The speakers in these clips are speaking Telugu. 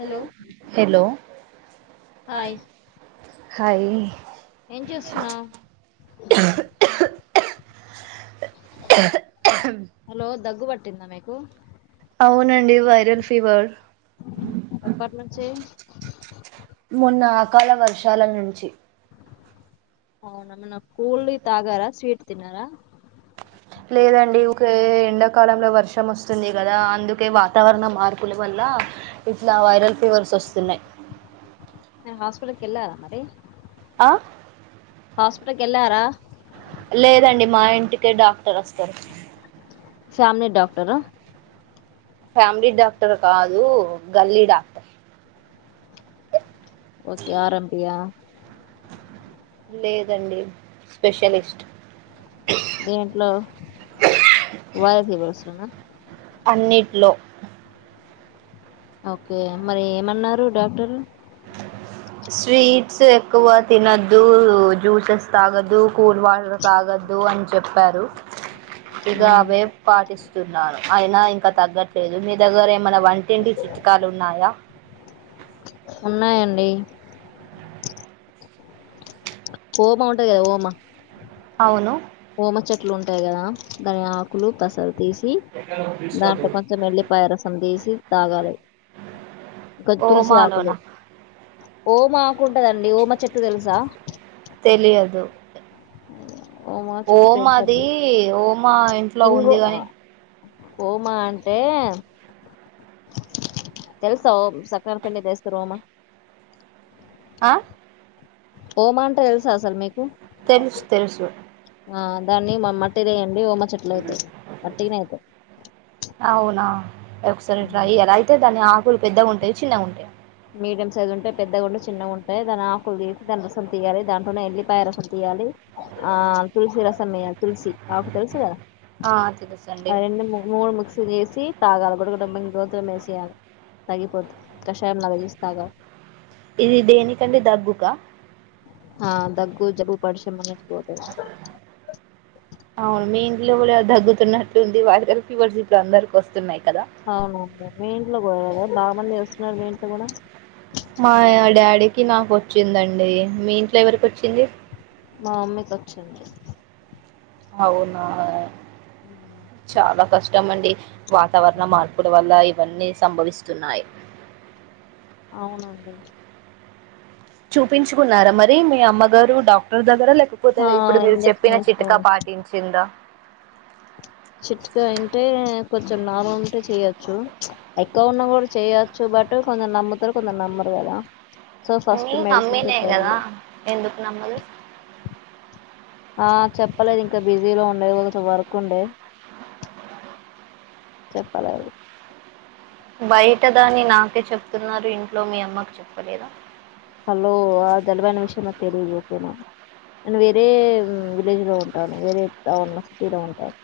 హలో హెలో హాయ్ ఏంచేస్తున్నావ్ తిన్న మేకు అవునండి వైరల్ ఫీవర్ ఎప్పటి నుంచి మొన్న ఆకాల వర్షాల నుంచి అవునామొన్న కూల్ ఈ తాగార స్వీట్ తిన్నార లేదండి ఊకె ఎండాకాలంలో వర్షం వస్తుంది గాద అందుకే వాతావరణ మార్పుల వల్ల ఆ ఇట్ల వైరల్ ఫీవర్స్ వస్తున్నాయ్ హాస్పిటల్కి ఎల్లార మరి అ హాస్పిటల్ కి వెళ్లారా లేదండి మా ఇంటికే డాక్టర్ వస్తారు ఫ్యామిలీ డాక్టర్ అహ్ ఫ్యామిలీ డాక్టర్ కాదు గల్లీ డాక్టర్ ఓకే ఆర్ఎంపీ ఆ లేదండి స్పెషలిస్ట్ దేంట్లో వార్గీవర్సల్నా అన్నిట్లో ఓకే మరి ఏమన్నారు డాక్టరు స్వీట్స్ ఎక్కువ తినొద్దు జ్యూసెస్ తాగొద్దు కూల్డ్ వాటర్ తాగొద్దు అని చెప్పారు ఇగా ఉమ్, అవ్వే పాటిస్తున్నాను అయినా ఇంకా తగ్గట్లేదు మీ దగ్గర ఏ మన వంటింటి చిట్కాలు ఉన్నాయ ఏ ఓమా ఉంటది గదా ఓమా అవును ఓమా చెట్లు ఉంటాయి గదా దాని ఆకులు తసలు తీసి సి దాంట్లో కొంచెం వెల్లిపాయ రసం తీసి తాగాలి ఇంకా తుల్సీ ఆకులు ఓమాలోనా ఓమా ఆకుంటదండి ఓమా చెట్టు తెలుసా ఓమా చెట్టు ఓమాది పెంచండి ఒమాఇంట్లో ఇంగు ఉంది ఆ, గాని ఓమా అంటే తెలుసా ఓసక్కలపిండి దేస్తారు ఓమా ఆ ఓమా అంటే తెల్సా అసలు మీకు తెలుసు తెలుసు ఆ దాన్ని మట్టి వేయండి ఓమా చెట్లు అయితయ్ వాట్టినే అయితయ్ అవునా ఒకసారి ట్రై చెయలి అయితే దాని ఆకులు పెద్దగా ఉంటాయ్ చిన్నగ ఉంటయ్ మీడియం సైజు ఉంటాయ్ పెద్దగావుండి చిన్నగా ఉంటాయ్ దాని ఆకులు తీసి దాని రసం తీయాలె దాంట్లోనే ఎల్లిపాయ రసం తీయాలి ఆ తులసి రసమేయ్యాలి తుల్సి ఆకు తెలుసు గాద ఆ తెలుసండి ఆ రెండు మూడు మిక్స్ చేసి తాగాలి గుడగుడ మింగి గోత్రం వేసెయలే తగిపోతయ్ కషాయం లాగా దేసి తాగాలి ఇది దేనికండి దగ్గుక హా దగ్గు జబ్బు పరిషం ఉన్నయ్ అవును మీ ఇంట్లో కూడ. తగ్గుతున్నట్టుంది వైరల్ ఫీవర్స్ ఇప్పుడు అందరికి వస్తున్నాయ్. అవునండి మీ ఇంట్లో కూడన [unintelligible] చేస్తూన్నారు మీ ఇంట్లో కూడా. మా డాడీకి నాకు వచ్చిందండి మీ ఇంట్లో ఎవరికి వచ్చింది. మా అమ్మీకి వచ్చింది అవునా చాలా కష్టం చమండి వాతావరణం మార్పుల వల్ల ఇవన్నీ సంభవిస్తున్నాయి అవునండి చూపించుకున్నారా మరి మీ అమ్మగారు డాక్టర్ దగ్గర. జ్వరం లేకపోతే ఆ ఇప్పుడు మీరు ఇంజక్షన్ చెప్పిన చిట్కా వేసుకోని పాటించిందా. చిట్కా అంటే. కొంచెం నార్మల్ ఉంటే చేయొచ్చు. ప్చ్ ఎక్కువ ఉన్నా కూడా చేయొచ్చు బట్ కొందరు నమ్ముతారు కొందరు నమ్మరు. కదా. సో మీ ఫస్ట్ మెడిసిన్ తో మమ్మినే ట్రై కదా చేయి ఎందుకు నమ్మదు. ఆహ్ చెప్పలేదు ఇంకా బిజీలో ఉండేది కొంచెం వర్క్ ఉండే. చెప్పలేదు. బయటదాని నాకే చెప్తున్నారు ఇంట్లో మీ అమ్మకు చెప్పలేర. హలో ఆ జలుబైనా విషయమ్ నాకు తెలిదు ఓకేనా. నేను వేరే విలేజ్ లో ఉంటాను వేరే టౌన్ లో సిటీలో ఉంటాను.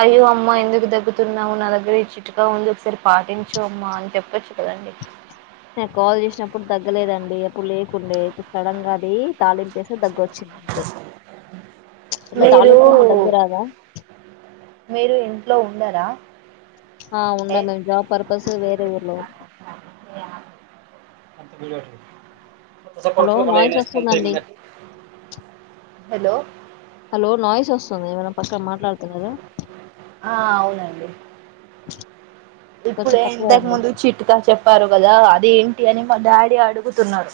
అయ్యో అమ్మ ఎందుకు దగ్గుతున్నావు నా దగ్గర ఈ చిట్కా ఉంది ఒకసరి. పాటించు అమ్మా అని చెప్పొచ్చు కదండి. లే అప్పుడు లేకుండే ఇప్పుడు సడన్గా అది. తాలీంపేస్తే దగ్గొచింది అంతే ఇట్లా మీరు తాలీంపేస్తే దగ్గురాదా. మీరు ఇంట్లో ఉండరా. ఆ ఉండ ఎయ్. మేము జాబ్ పర్పస్ వేరే ఊర్లో హలో సపోజ్ ఒక లైన్ నాయిస్ ఏసుకొని వస్తుందండి [unintelligible] హలో. హలో నాయిస్ వస్తుంది ఏమన్నా పక్కన మాట్. ఆహ్ అవునండి. కొంచెం ఇప్పుడే పక్కకు ఇంతకు రండి ముందు చిట్కా చెప్పారు కదా అది ఏంట్. చిట్కా అని మా డాడీ అడుగుతున్నారు.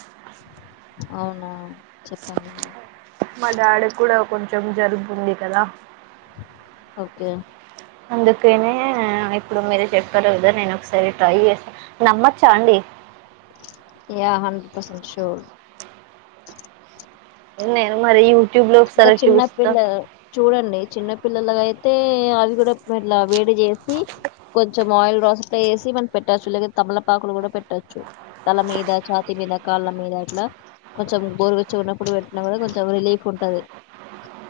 అవునా చెప్పండి. మా డాడీకి కూడా కొంచెం జలుబు ఉంది కదా. ఓకే. అందుకనే ఇప్పుడు మీరు చెప్పారు కదా నేను ఒకసారి ట్రై చేస్తాను నమ్మచ్చా అండి. Yeah hundred percent sure. నేను మరి. యూట్యూబ్ లో ఇంకా ఒకసారి చిన్న చూస్తా పిల్ల చూడండి. చిన్న పిల్లలుగా అయితే అవి కూడా ఇట్లా వేడి చేసి. కొంచెం ఆయిల్ రాసి ఇట్లా ఏసి మనం పెట్టొచ్చు. లేకపొతే తమలపాకులు కూడా పెట్టొచ్చు. తల మీద ఛాతి మీద. కాళ్ళ మీద అట్లా కొంచెం గోరు వెచ్చిగున్నపుడు పెట్న కూడా కొంచెం రిలీఫ్ ఉంటది.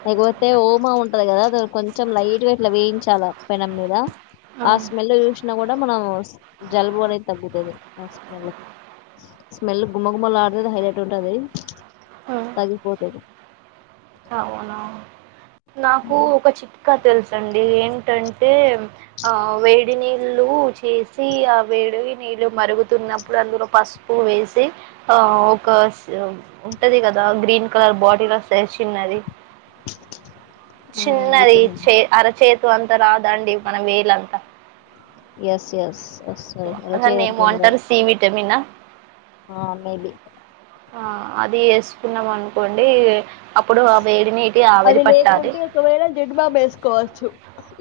లేకపోతే ఓమా ఉంటది కదా దాని కొంచెం లైట్ గ ఇట్లా వేయించాలా పెనం మీద. ఆ స్మెల్ చూసినా కూడా మనం జలుబు అనేది తగ్గుతది ఆ స్మెల్. స్మెల్ గుమ్మగుమ్మలడుతది హైలైట్ ఉంటది తగ్గిపోతది. అవునా నాకు ఒక చిట్కా. ఇంకా తెలుసండి ఏంటంటే ఆ వేడి నీళ్ళు చేసి ఆ వెడ్. వేడి నీళ్ళు మరుగుతున్నప్పుడు అందులో పసుపు వేసి ఆ ఒక సూ. ఉట్టది కదా గ్రీన్ కలర్ బాటిలోస్తది చిన్నది. విత్ చిన్నది ఇన్ చే అరచేతు అంతా రాదండి మన వేలంతా. ఎస్ ఎస్ ఎస్ అస్తది అరచేయి దాన్ని అంత ఏమో ఉండదు అంటారు సి విటమిన్ ఆ మేబి ఆ అది ఎసుకున్నాం అనుకోండి అప్పుడు ఆ వేడి నీటి అది ఆవిరి పట్టాలి లేకుంటే ఒకవేళ జండూ బామ్ ఎసుకోవచ్చు.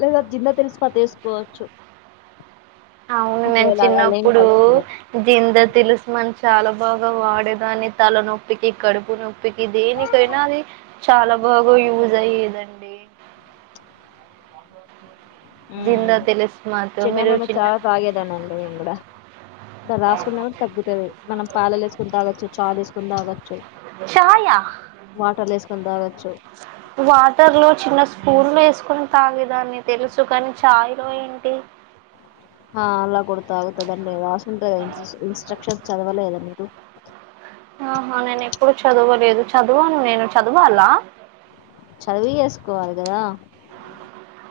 లేదా జిందా తిలస్మాత్ ఎసుకోవచ్చు. అవును నేను చిన్నప్పుడు పరిస్థితిలో. జిందా తిలస్మంచ్. చాలా బాగా వాడేదాన్ని తలనొప్పికి కడుపు నొప్ పికి దేనికైనా అది చాలా బాగా యూజ్ అయ్యేదండి జింద ఉమ్ తిలిస్మాత్ మీరు చిన్నప్పుడు మేము చిన్న చాయ్ తాగేదనండి మేము గూడా ట్ల రాసుకున్న కూడ తగ్గుతది మనం పాలల్ల ఎసుకొని తాగొచ్చు చాయ్ ల ఎసుకొని తాగొచ్చు ఛాయా వాటర్‌లో ఏసుకొని తాగొచ్చు. వాటర్ లో చిన్న స్పూన్లే స్ సుకొని తాగేదాన్ని తెలుసు కానీ చాయ్ లొ ఏంటి హ అలా కూడ తాగుతాదండి రశుంటది గద ఇంస్ట్ర ఇన్స్ట్రక్షన్స్ చదివాలేద మి రు ఆహా నేను ఎప్పుడు చదవలేదు చదువాను నేను చదవాలా చదువి చేసుకోవాలి గదా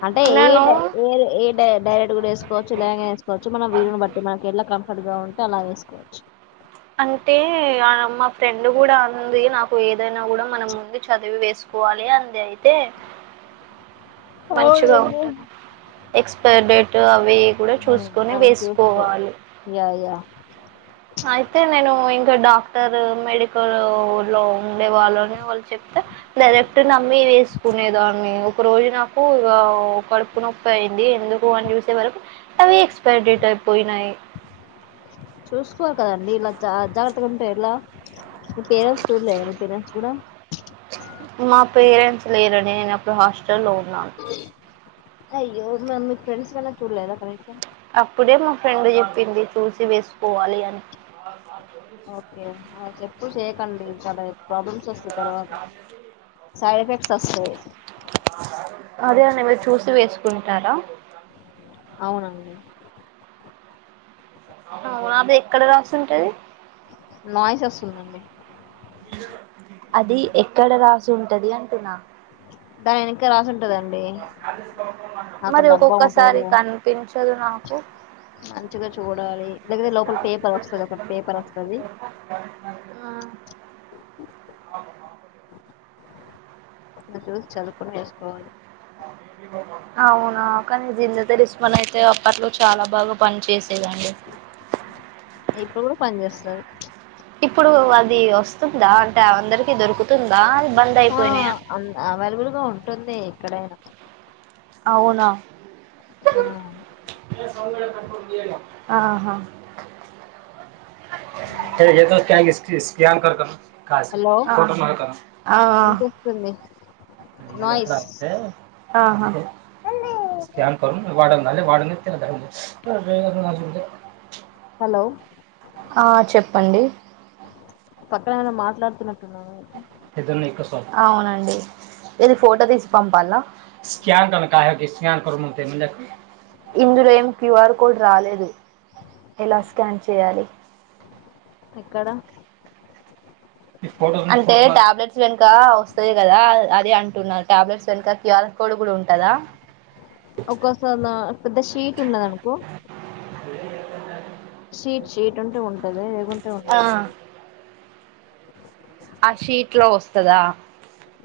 అంటే ఏ ఏ నేను డై ఎ ఎ ఎ డై డైరెక్ట్ గూడా ఎసుకోవచ్చు ఎలాగైన ఎసుకోవచ్చు మనం వీలుని బట్టి మనకి ఎల కం ఫర్ట్ గా ఉంటే అలా వేసుకోవచ్చు అంటే అ మా ఫ్రెండ్ గూడా అంది నాకు ఏదైనా గూడా మనం ముందు చదివి వేసు కోవాలే అంది అయితే మంచిగా అవునండి ఉంటద ఎక్స్పైర్ డేట్ అ వేయి కూడ ఉమ్, చూసుకొని ఆమెను చూసుకో వేసుకోవాలి యా యా అయితే నేను ఇంకా డాక్టర్ మెడికల్ లో ఉండే వాళ్ళని వాళ్ళు చెప్తే డైరెక్ట్ నమ్మి వేసుకునేదాన్ని ఒక రోజు నాకు ఇగా కడుపు నొప్పి అయింది ఎందుకు అని చూసే వరకు అవి ఎక్స్పైరి డేట్ అయిపోయినయి చూసుకోవలి కదండి ఇలా జ అజాగ్రత్తగా ఉంటే ఎలా మీ పేరెంట్స్ చూడలేదా మీ పేరెంట్స్ గూడా మా పేరెంట్స్ లేర నేను అప్పుడు హాస్టల్ లో ఉన్నాను అయ్యో మరి మీకు ఫ్రెండ్స్ కన్నా చూడలేదా కనీసం అప్పుడే మా ఫ్రెండ్ చెప్పింది చూసి వేసుకోవాలి అని ఓకే ఒకె ఎప్పుడు చేయకండి చాలా ప్రాబ్లమ్స్ ఒస్తయ్ తర్వాత సైడ్ ఎఫెక్ట్స్ అస్తయ్ అదే అండి మీరు చూసి వేసుకుంటారా అవునండి అవున అది ఎక్కడ రాసుంటది నాయిస్ వస్తుందండి అది ఎక్కడ రాస్ సుంటది అంటున్న దాని వెనక రాసుంటదండి మరి ఒక్కొక్కసారి కనిపించదు నాకు మంచిగ చూడాలి లేకతే లోపల పేపర్ వస్తది ఒక పేపర్ వస్తది చూసి చదువుకొని వేసుకోవాలి అవునా కనీ జింద తిలస్మాన్ అయితే అప్పట్లో చాలా బాగా పని చేసి ఇప్పుడు గూడ పని చేస్తది ఇప్పుడు అది వస్తుందా అంటే అ అందరికీ దొరుకుతుందా బంద్ ఆహ్ అయిపోయినాయా అన్ అవైలబుల్ గా ఉంటుంది ఎక్కడైనా అవునా ఆ ఆహా [unintelligible] అ హలో వినిపిస్తుంది నాయిస్ ఆ అహ స్క్యాన్ కడు [unintelligible] హలో ఆ చెప్పండి మాట్లాడ్తున్నట్టున్నావైతే ఇద్దన్న ఎక్కస అవునండి ఏది ఫోటో తీసి పంపాల్న [unintelligible] ఇందులో ఏం క్యూ ఆర్ కోడ్ రాలేదు. ఎలా స్కాన్ చేయాలి. ఎక్కడ అంటే టాబ్లెట్స్ వెన్క వస్తది కదా. అది అంటున్నా టాబ్లెట్స్ వెనుక క్యూఆర్ కొడ్కుడుంటదా ఒక్కొక దన్ పెద్ద షీట్ ఉన్నదనుకో షీట్ షీట్ ఉంటే ఉంటది లేకుంటే ఆ ఉండది. ఆ షీట్ లో ఒస్తదా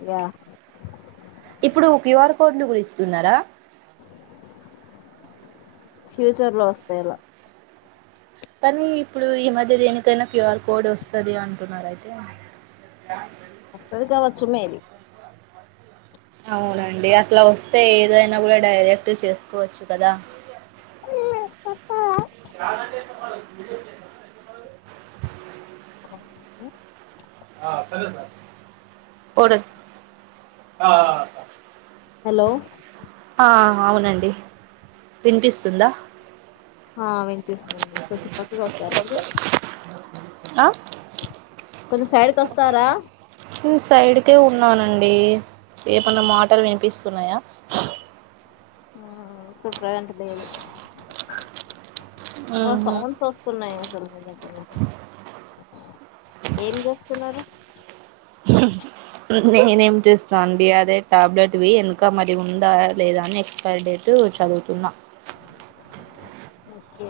యా ఇప్పుడు క్యూఆర్ కోడ్లు గుడ ఇస్తున్నారా ఫ్యూచర్ లో వస్తాయ్ అలా కానీ ఇప్పుడు ఈ మధ్య దేనికైనా క్యూఆర్ కోడ్ ఒస్తది అంటున్నారైతే. వస్తాది కావచ్చు మేబి అవునండి అట్ల వస్తే ఏదైనా గూడా డైరెక్ట్ చేస్కోవచ్చు కదా [unintelligible] ఉ అ సరే సార్ అ అ సార్ హలో అ అ అవునండి విన్పిస్తుందా ఆ విన్పిస్తుంది కొద్దిగ్ పక్కకోస్తార మీరు ఆ కొంచ్ సైడ్ కి వస్తారా నేన్ సైడ్కే ఉన్నానండి ఏమన్నా మాటల్ విన్పిస్తున్నాయా అ ఇప్పడ్ ప్రెసెంట్ లేదు అ ఉహు సౌండ్స్ వస్తున్నాయ్ అసల్ మీద ఏం జేస్తున్నారు ఉ నేనేం చేస్తా అండి అదే టాబ్లెట్వి ఎన్క మరి ఉందా లేదా అని ఎక్స్పైరీ డేటు చదువుతున్నా ఓకే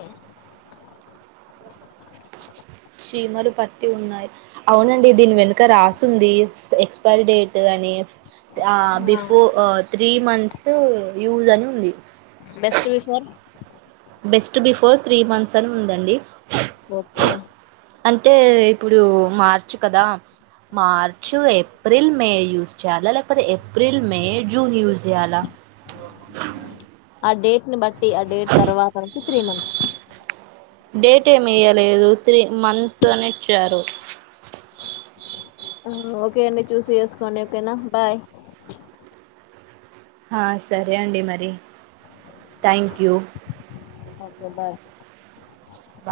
చీమలు పట్టి ఉన్నాయ్. అవునండి దీన్ వెన్క రాసుంది. ఎక్స్పైరీ డేట్ అని ని ఆ బిఫోర్ త్రీ మంత్సు యూస్ అన్ ఉంది. Best before best before three months అన్ ఉందండి. ఓకే అంటే ఇప్పుడు మార్చ్ కదా మార్చ్ ఏప్రిల్ మే యూస్ చేయాలా లేకపోతే ఏప్రిల్ మే జూన్ యూస్ జేయాలా ఆ డేట్ని బట్టి ఆ డేట్ తర్వాత నుంచి త్రీ మంత్స్ డేట్ ఏమి ఎయ్యలేదు త్రీ మంత్స్ అని ఇచ్చారు. అ ఓకే అండి చూసి వేసుకోండి ఓకేనా బాయ్. ఆ సరే అండి మరి థ్యాంక్యూ ఓకే బాయ్ బా